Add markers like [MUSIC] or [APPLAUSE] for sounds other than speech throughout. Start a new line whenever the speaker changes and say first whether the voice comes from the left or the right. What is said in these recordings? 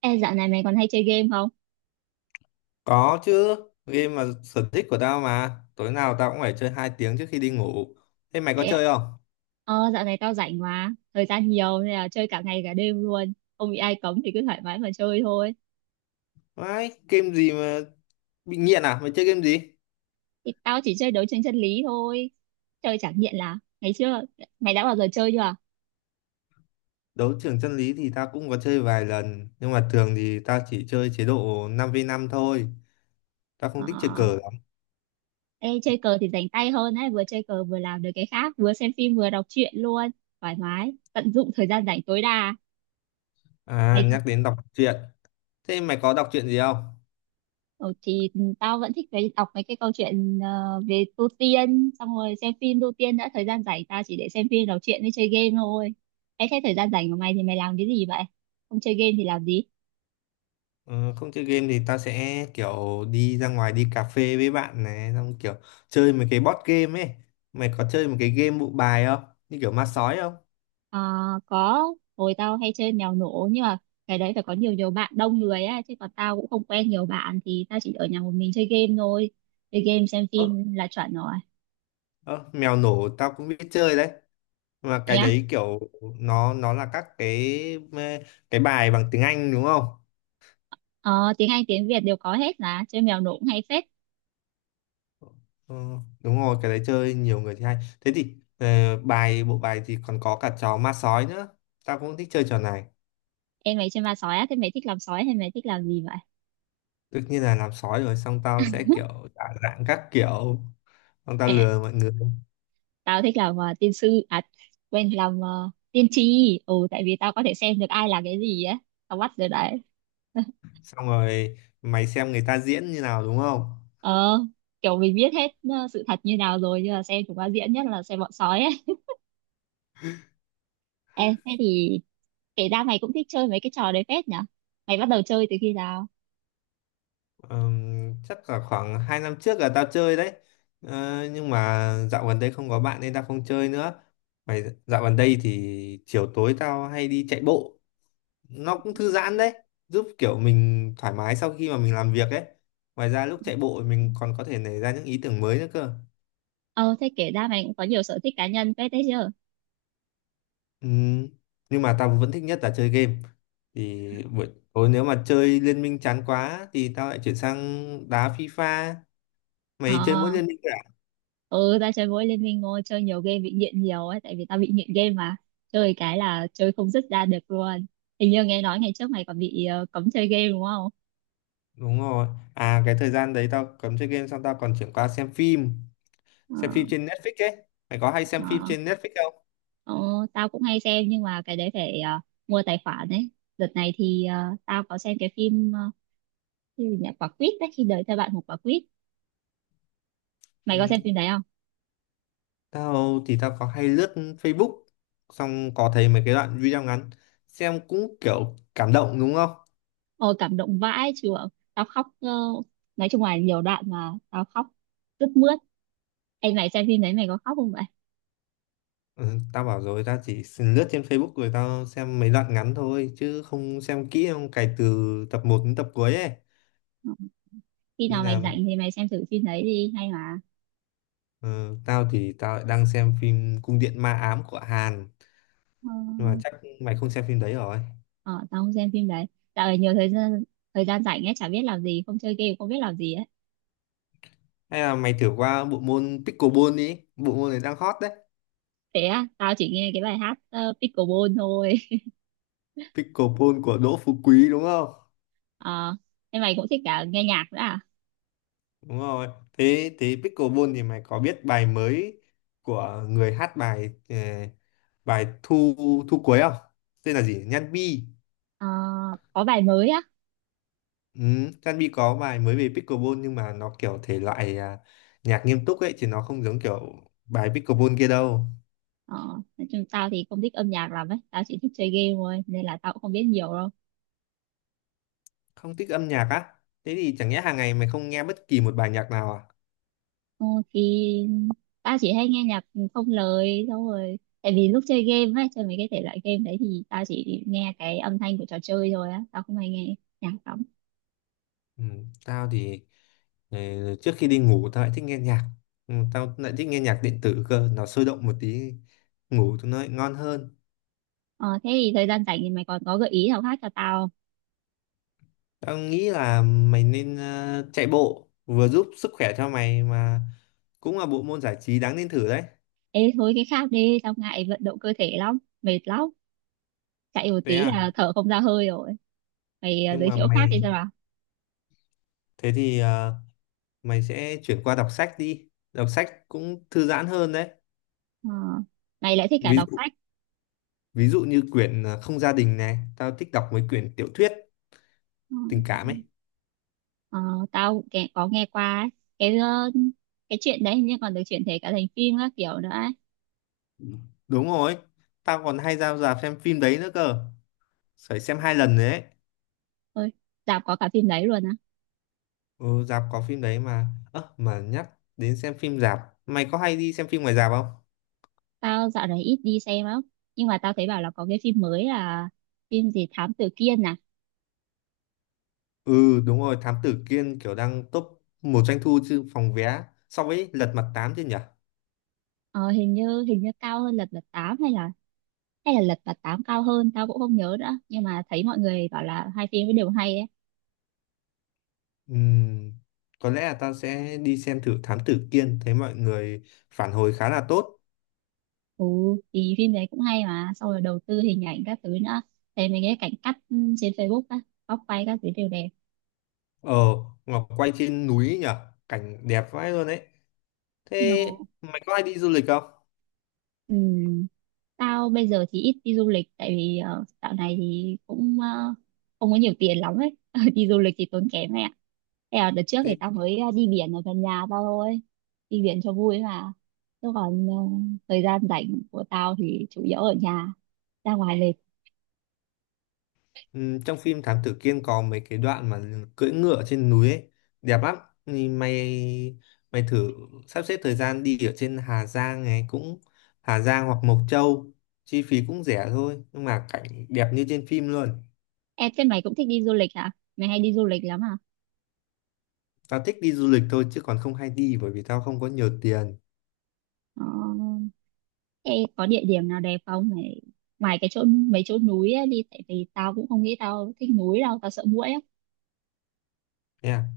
right: Ê, dạo này mày còn hay chơi game không?
left: Có chứ, game mà sở thích của tao mà. Tối nào tao cũng phải chơi 2 tiếng trước khi đi ngủ. Thế mày có
right: Thế ạ.
left: chơi không?
right: Dạo này tao rảnh mà, thời gian nhiều nên là chơi cả ngày cả đêm luôn. Không bị ai cấm thì cứ thoải mái mà chơi thôi.
left: Vãi, game gì mà bị nghiện à? Mày chơi game gì?
right: Thì tao chỉ chơi đấu tranh chân lý thôi. Chơi chẳng nghiện là ngày xưa mày đã bao giờ chơi chưa?
left: Đấu trường chân lý thì tao cũng có chơi vài lần, nhưng mà thường thì tao chỉ chơi chế độ 5v5 thôi. Tao không
right: Ờ,
left: thích chơi cờ lắm.
right: ê, chơi cờ thì rảnh tay hơn ấy, vừa chơi cờ vừa làm được cái khác, vừa xem phim vừa đọc truyện luôn. Thoải mái, tận dụng thời gian rảnh tối đa.
left: À,
right: Mày
left: nhắc đến đọc truyện. Thế mày có đọc truyện gì không?
right: ừ, thì tao vẫn thích cái đọc mấy cái câu chuyện về tu tiên xong rồi xem phim tu tiên đã thời gian rảnh tao chỉ để xem phim đọc truyện với chơi game thôi. Ê, thế thời gian rảnh của mày thì mày làm cái gì vậy, không chơi game thì làm gì?
left: Ờ, không chơi game thì tao sẽ kiểu đi ra ngoài đi cà phê với bạn này, xong kiểu chơi mấy cái board game ấy. Mày có chơi một cái game bộ bài không? Như kiểu ma sói không?
right: Ờ, có hồi tao hay chơi mèo nổ nhưng mà cái đấy phải có nhiều nhiều bạn đông người á chứ còn tao cũng không quen nhiều bạn thì tao chỉ ở nhà một mình chơi game thôi, chơi game xem
left: Ơ,
right: phim là chuẩn rồi.
left: ơ, mèo nổ tao cũng biết chơi đấy, mà
right: Thế
left: cái
right: á.
left: đấy kiểu nó là các cái bài bằng tiếng Anh, đúng không?
right: Ờ, tiếng Anh tiếng Việt đều có hết là chơi mèo nổ cũng hay phết.
left: Ờ, đúng rồi, cái đấy chơi nhiều người thì hay. Thế thì bài bộ bài thì còn có cả trò ma sói nữa. Tao cũng thích chơi trò này.
right: Em mày chơi ma sói á, thế mày thích làm sói hay mày thích làm gì vậy?
left: Tất nhiên là làm sói rồi, xong tao sẽ
right: [LAUGHS]
left: kiểu giả dạng các kiểu, xong tao
right: À,
left: lừa mọi người.
right: tao thích làm tiên sư à, quên, làm tiên tri, ừ tại vì tao có thể xem được ai là cái gì á, tao bắt được đấy. [LAUGHS]
left: Xong rồi mày xem người ta diễn như nào, đúng không?
right: Ờ, kiểu mình biết hết sự thật như nào rồi nhưng mà xem chúng nó diễn, nhất là xem bọn sói ấy. Ê, thế thì kể ra mày cũng thích chơi mấy cái trò đấy phết nhở, mày bắt đầu chơi từ khi nào?
left: Chắc là khoảng 2 năm trước là tao chơi đấy. Nhưng mà dạo gần đây không có bạn nên tao không chơi nữa. Mày dạo gần đây thì chiều tối tao hay đi chạy bộ, nó cũng thư giãn đấy, giúp kiểu mình thoải mái sau khi mà mình làm việc ấy. Ngoài ra lúc chạy bộ mình còn có thể nảy ra những ý tưởng mới nữa cơ.
right: Ờ, thế kể ra mày cũng có nhiều sở thích cá nhân phết đấy chứ.
left: Ừm, nhưng mà tao vẫn thích nhất là chơi game. Thì buổi tối nếu mà chơi liên minh chán quá thì tao lại chuyển sang đá FIFA.
right: Ờ,
left: Mày chơi mỗi liên minh à?
right: ừ tao chơi mỗi Liên Minh ngôi chơi nhiều game bị nghiện nhiều ấy tại vì tao bị nghiện game mà, chơi cái là chơi không dứt ra được luôn. Hình như nghe nói ngày trước mày còn bị cấm chơi game đúng không?
left: Đúng rồi. À, cái thời gian đấy tao cấm chơi game xong tao còn chuyển qua xem phim.
right: Ờ,
left: Xem phim trên Netflix ấy. Mày có hay xem phim
right: ờ,
left: trên Netflix không?
right: ờ, tao cũng hay xem nhưng mà cái đấy phải mua tài khoản đấy. Đợt này thì tao có xem cái phim cái gì nhỉ quả quýt đấy khi đời theo bạn một quả quýt, mày có
left: Ừ.
right: xem phim đấy không?
left: Tao thì tao có hay lướt Facebook, xong có thấy mấy cái đoạn video ngắn, xem cũng kiểu cảm động, đúng không?
right: Ôi cảm động vãi chưởng, tao khóc nói chung là nhiều đoạn mà tao khóc rất mướt. Em mày xem phim đấy mày có khóc không vậy?
left: Ừ, tao bảo rồi, tao chỉ xin lướt trên Facebook rồi tao xem mấy đoạn ngắn thôi chứ không xem kỹ, không cày từ tập 1 đến tập cuối ấy.
right: Khi
left: Nên
right: nào mày
left: là
right: rảnh thì mày xem thử phim đấy đi, hay mà.
left: ờ, tao thì tao lại đang xem phim Cung điện ma ám của Hàn.
right: Ờ,
left: Nhưng mà chắc mày không xem phim đấy rồi.
right: ờ, tao không xem phim đấy. Dạo này nhiều thời gian, thời gian rảnh ấy chả biết làm gì, không chơi game không biết làm gì ấy.
left: Hay là mày thử qua bộ môn pickleball đi, bộ môn này đang hot đấy.
right: Thế á, tao chỉ nghe cái bài hát Pickleball thôi.
left: Pickleball của Đỗ Phú Quý đúng không?
right: [LAUGHS] Ờ, thế mày cũng thích cả nghe nhạc nữa à?
left: Đúng rồi. Thế thế pickleball thì mày có biết bài mới của người hát bài bài thu thu cuối không? Tên là gì? Nhan Bi.
right: Ờ, có bài mới á.
left: Ừ, Nhan Bi có bài mới về pickleball nhưng mà nó kiểu thể loại à, nhạc nghiêm túc ấy chứ nó không giống kiểu bài pickleball kia đâu.
right: ờ, nói chung tao thì không thích âm nhạc lắm ấy, tao chỉ thích chơi game thôi nên là tao cũng không biết nhiều đâu.
left: Không thích âm nhạc á? Thế thì chẳng nhẽ hàng ngày mày không nghe bất kỳ một bài nhạc nào à?
right: Ờ, thì ba chỉ hay nghe nhạc không lời xong rồi tại vì lúc chơi game ấy chơi mấy cái thể loại game đấy thì tao chỉ nghe cái âm thanh của trò chơi thôi á, tao không hay nghe nhạc lắm.
left: Ừ, tao thì ờ, trước khi đi ngủ tao lại thích nghe nhạc. Tao lại thích nghe nhạc điện tử cơ, nó sôi động một tí, ngủ cho nó lại ngon hơn.
right: Ờ, thế thì thời gian rảnh thì mày còn có gợi ý nào khác cho tao không?
left: Tao nghĩ là mày nên chạy bộ, vừa giúp sức khỏe cho mày mà cũng là bộ môn giải trí đáng nên thử đấy.
right: Ê thôi cái khác đi, tao ngại vận động cơ thể lắm, mệt lắm, chạy một
left: Thế
right: tí
left: à?
right: là thở không ra hơi rồi. Mày
left: Nhưng
right: giới
left: mà
right: thiệu khác đi
left: mày
right: cho nào.
left: thế thì mày sẽ chuyển qua đọc sách đi, đọc sách cũng thư giãn hơn đấy.
right: Ờ, mày lại thích cả
left: ví
right: đọc
left: dụ
right: sách.
left: ví dụ như quyển Không gia đình này, tao thích đọc mấy quyển tiểu thuyết
right: Ờ,
left: tình cảm ấy.
right: ờ, tao cũng có nghe qua ấy. Cái cái chuyện đấy hình như còn được chuyển thể cả thành phim các kiểu nữa ấy.
left: Đúng rồi, tao còn hay ra rạp xem phim đấy nữa cơ. Phải xem 2 lần đấy.
right: Ôi, dạo có cả phim đấy luôn á.
left: Ừ, rạp có phim đấy mà. Ơ, mà nhắc đến xem phim rạp, mày có hay đi xem phim ngoài rạp không?
right: Tao dạo này ít đi xem lắm. Nhưng mà tao thấy bảo là có cái phim mới là phim gì Thám Tử Kiên à?
left: Ừ, đúng rồi, Thám Tử Kiên kiểu đang top 1 doanh thu chứ phòng vé so với Lật Mặt 8 chứ nhỉ?
right: Ờ, hình như cao hơn Lật Mặt 8 hay là Lật Mặt 8 cao hơn, tao cũng không nhớ nữa. Nhưng mà thấy mọi người bảo là hai phim ấy đều hay ấy.
left: Ừm, có lẽ là tao sẽ đi xem thử Thám Tử Kiên, thấy mọi người phản hồi khá là tốt.
right: Ừ, thì phim đấy cũng hay mà, xong rồi đầu tư hình ảnh các thứ nữa. Thấy mấy cái cảnh cắt ừ, trên Facebook á, góc quay các thứ đều đẹp.
left: Ờ, Ngọc quay trên núi nhỉ? Cảnh đẹp vãi luôn đấy. Thế
right: No.
left: mày có hay đi du lịch không?
right: Ừ. Tao bây giờ thì ít đi du lịch tại vì dạo này thì cũng không có nhiều tiền lắm ấy. [LAUGHS] Đi du lịch thì tốn kém mẹ. Thế là đợt trước thì
left: Thế.
right: tao mới đi biển ở gần nhà tao thôi. Đi biển cho vui mà. Chứ còn thời gian rảnh của tao thì chủ yếu ở nhà, ra ngoài lịch.
left: Ừ, trong phim Thám Tử Kiên có mấy cái đoạn mà cưỡi ngựa trên núi ấy, đẹp lắm. Thì mày mày thử sắp xếp thời gian đi ở trên Hà Giang hoặc Mộc Châu, chi phí cũng rẻ thôi, nhưng mà cảnh đẹp như trên phim luôn.
right: Em thế mày cũng thích đi du lịch hả? Mày hay đi du lịch lắm à?
left: Tao thích đi du lịch thôi chứ còn không hay đi bởi vì tao không có nhiều tiền.
right: Ờ, thế có địa điểm nào đẹp không? Mày, ngoài cái chỗ mấy chỗ núi ấy đi tại vì tao cũng không nghĩ tao thích núi đâu, tao sợ muỗi á.
left: Nha.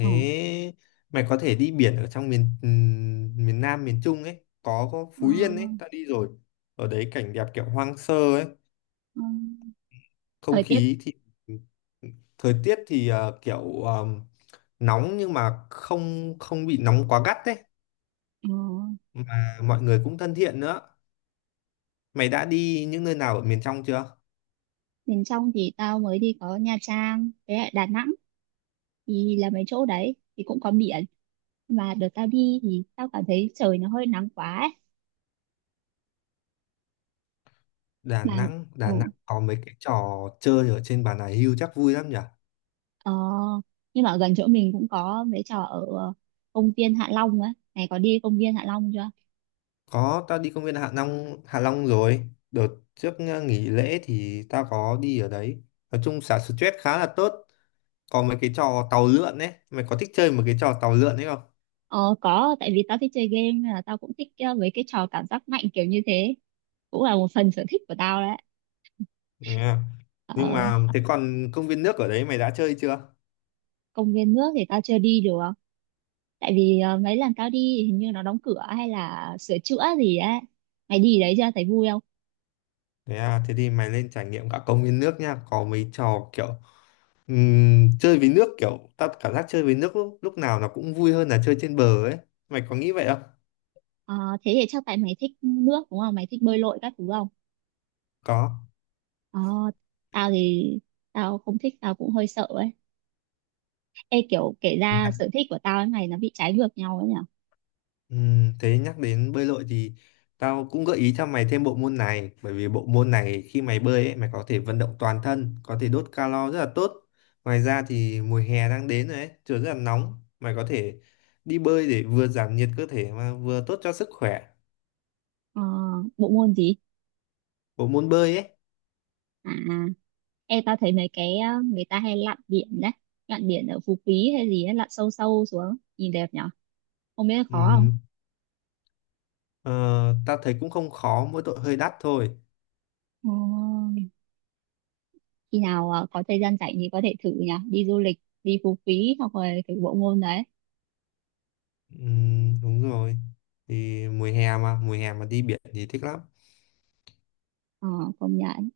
right: Ờ.
left: mày có thể đi biển ở trong miền miền Nam miền Trung ấy, có
right: Ờ.
left: Phú Yên ấy, tao đi rồi. Ở đấy cảnh đẹp kiểu hoang sơ ấy.
right: Ừ.
left: Không
right: Thời tiết
left: khí thì Thời tiết thì kiểu nóng nhưng mà không không bị nóng quá gắt đấy.
right: ờ,
left: Mà mọi người cũng thân thiện nữa. Mày đã đi những nơi nào ở miền trong chưa?
right: miền trong thì tao mới đi có Nha Trang với lại Đà Nẵng, thì là mấy chỗ đấy thì cũng có biển mà đợt tao đi thì tao cảm thấy trời nó hơi nắng quá ấy.
left: Đà
right: Mà
left: Nẵng
right: ừ,
left: Đà Nẵng có mấy cái trò chơi ở trên Bà Nà Hưu chắc vui lắm nhỉ.
right: ờ, nhưng mà ở gần chỗ mình cũng có mấy trò ở công viên Hạ Long á này, có đi công viên Hạ Long chưa?
left: Có, tao đi công viên Hạ Long rồi. Đợt trước nghỉ lễ thì tao có đi ở đấy. Nói chung xả stress khá là tốt. Có mấy cái trò tàu lượn ấy, mày có thích chơi một cái trò tàu lượn ấy không?
right: Ờ, có tại vì tao thích chơi game nên là tao cũng thích mấy cái trò cảm giác mạnh kiểu như thế, cũng là một phần sở thích của tao đấy. [LAUGHS]
left: Yeah. Nhưng
right: Ờ,
left: mà thế còn công viên nước ở đấy mày đã chơi chưa?
right: công viên nước thì tao chưa đi được tại vì mấy lần tao đi thì hình như nó đóng cửa hay là sửa chữa gì á, mày đi đấy chưa thấy vui không?
left: Thế à? Thế thì mày nên trải nghiệm cả công viên nước nha. Có mấy trò kiểu chơi với nước, kiểu tao cảm giác chơi với nước lúc nào nó cũng vui hơn là chơi trên bờ ấy. Mày có nghĩ vậy không?
right: Ờ, thế thì chắc tại mày thích nước đúng không, mày thích bơi lội các thứ không?
left: Có.
right: Ờ, tao thì tao không thích, tao cũng hơi sợ ấy. Ê kiểu kể ra sở thích của tao với mày nó bị trái ngược nhau ấy nhở.
left: Thế nhắc đến bơi lội thì tao cũng gợi ý cho mày thêm bộ môn này, bởi vì bộ môn này khi mày bơi ấy, mày có thể vận động toàn thân, có thể đốt calo rất là tốt. Ngoài ra thì mùa hè đang đến rồi ấy, trời rất là nóng, mày có thể đi bơi để vừa giảm nhiệt cơ thể mà vừa tốt cho sức khỏe.
right: Ờ, bộ môn gì?
left: Bộ môn bơi ấy.
right: À ê tao thấy mấy cái người ta hay lặn biển đấy, lặn biển ở Phú Quý hay gì ấy, lặn sâu sâu xuống nhìn đẹp nhở, không biết là khó không?
left: ừm, ờ, Tao thấy cũng không khó, mỗi tội hơi đắt thôi.
right: Ờ, khi nào có thời gian rảnh thì có thể thử nhỉ, đi du lịch đi Phú Quý hoặc là cái bộ môn đấy.
left: Đúng rồi, thì mùa hè mà đi biển thì thích lắm.
right: Ờ, công nhận.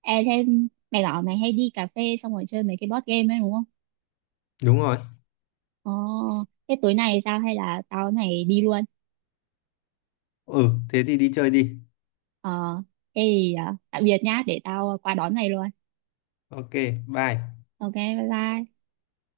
right: E thêm mày bảo mày hay đi cà phê xong rồi chơi mấy cái board game ấy đúng không?
left: Đúng rồi.
right: Ờ, thế tối nay sao hay là tao với mày đi luôn?
left: Ừ, thế thì đi chơi đi.
right: Ờ thế thì tạm biệt nhá, để tao qua đón mày luôn.
left: Ok, bye.
right: OK bye bye.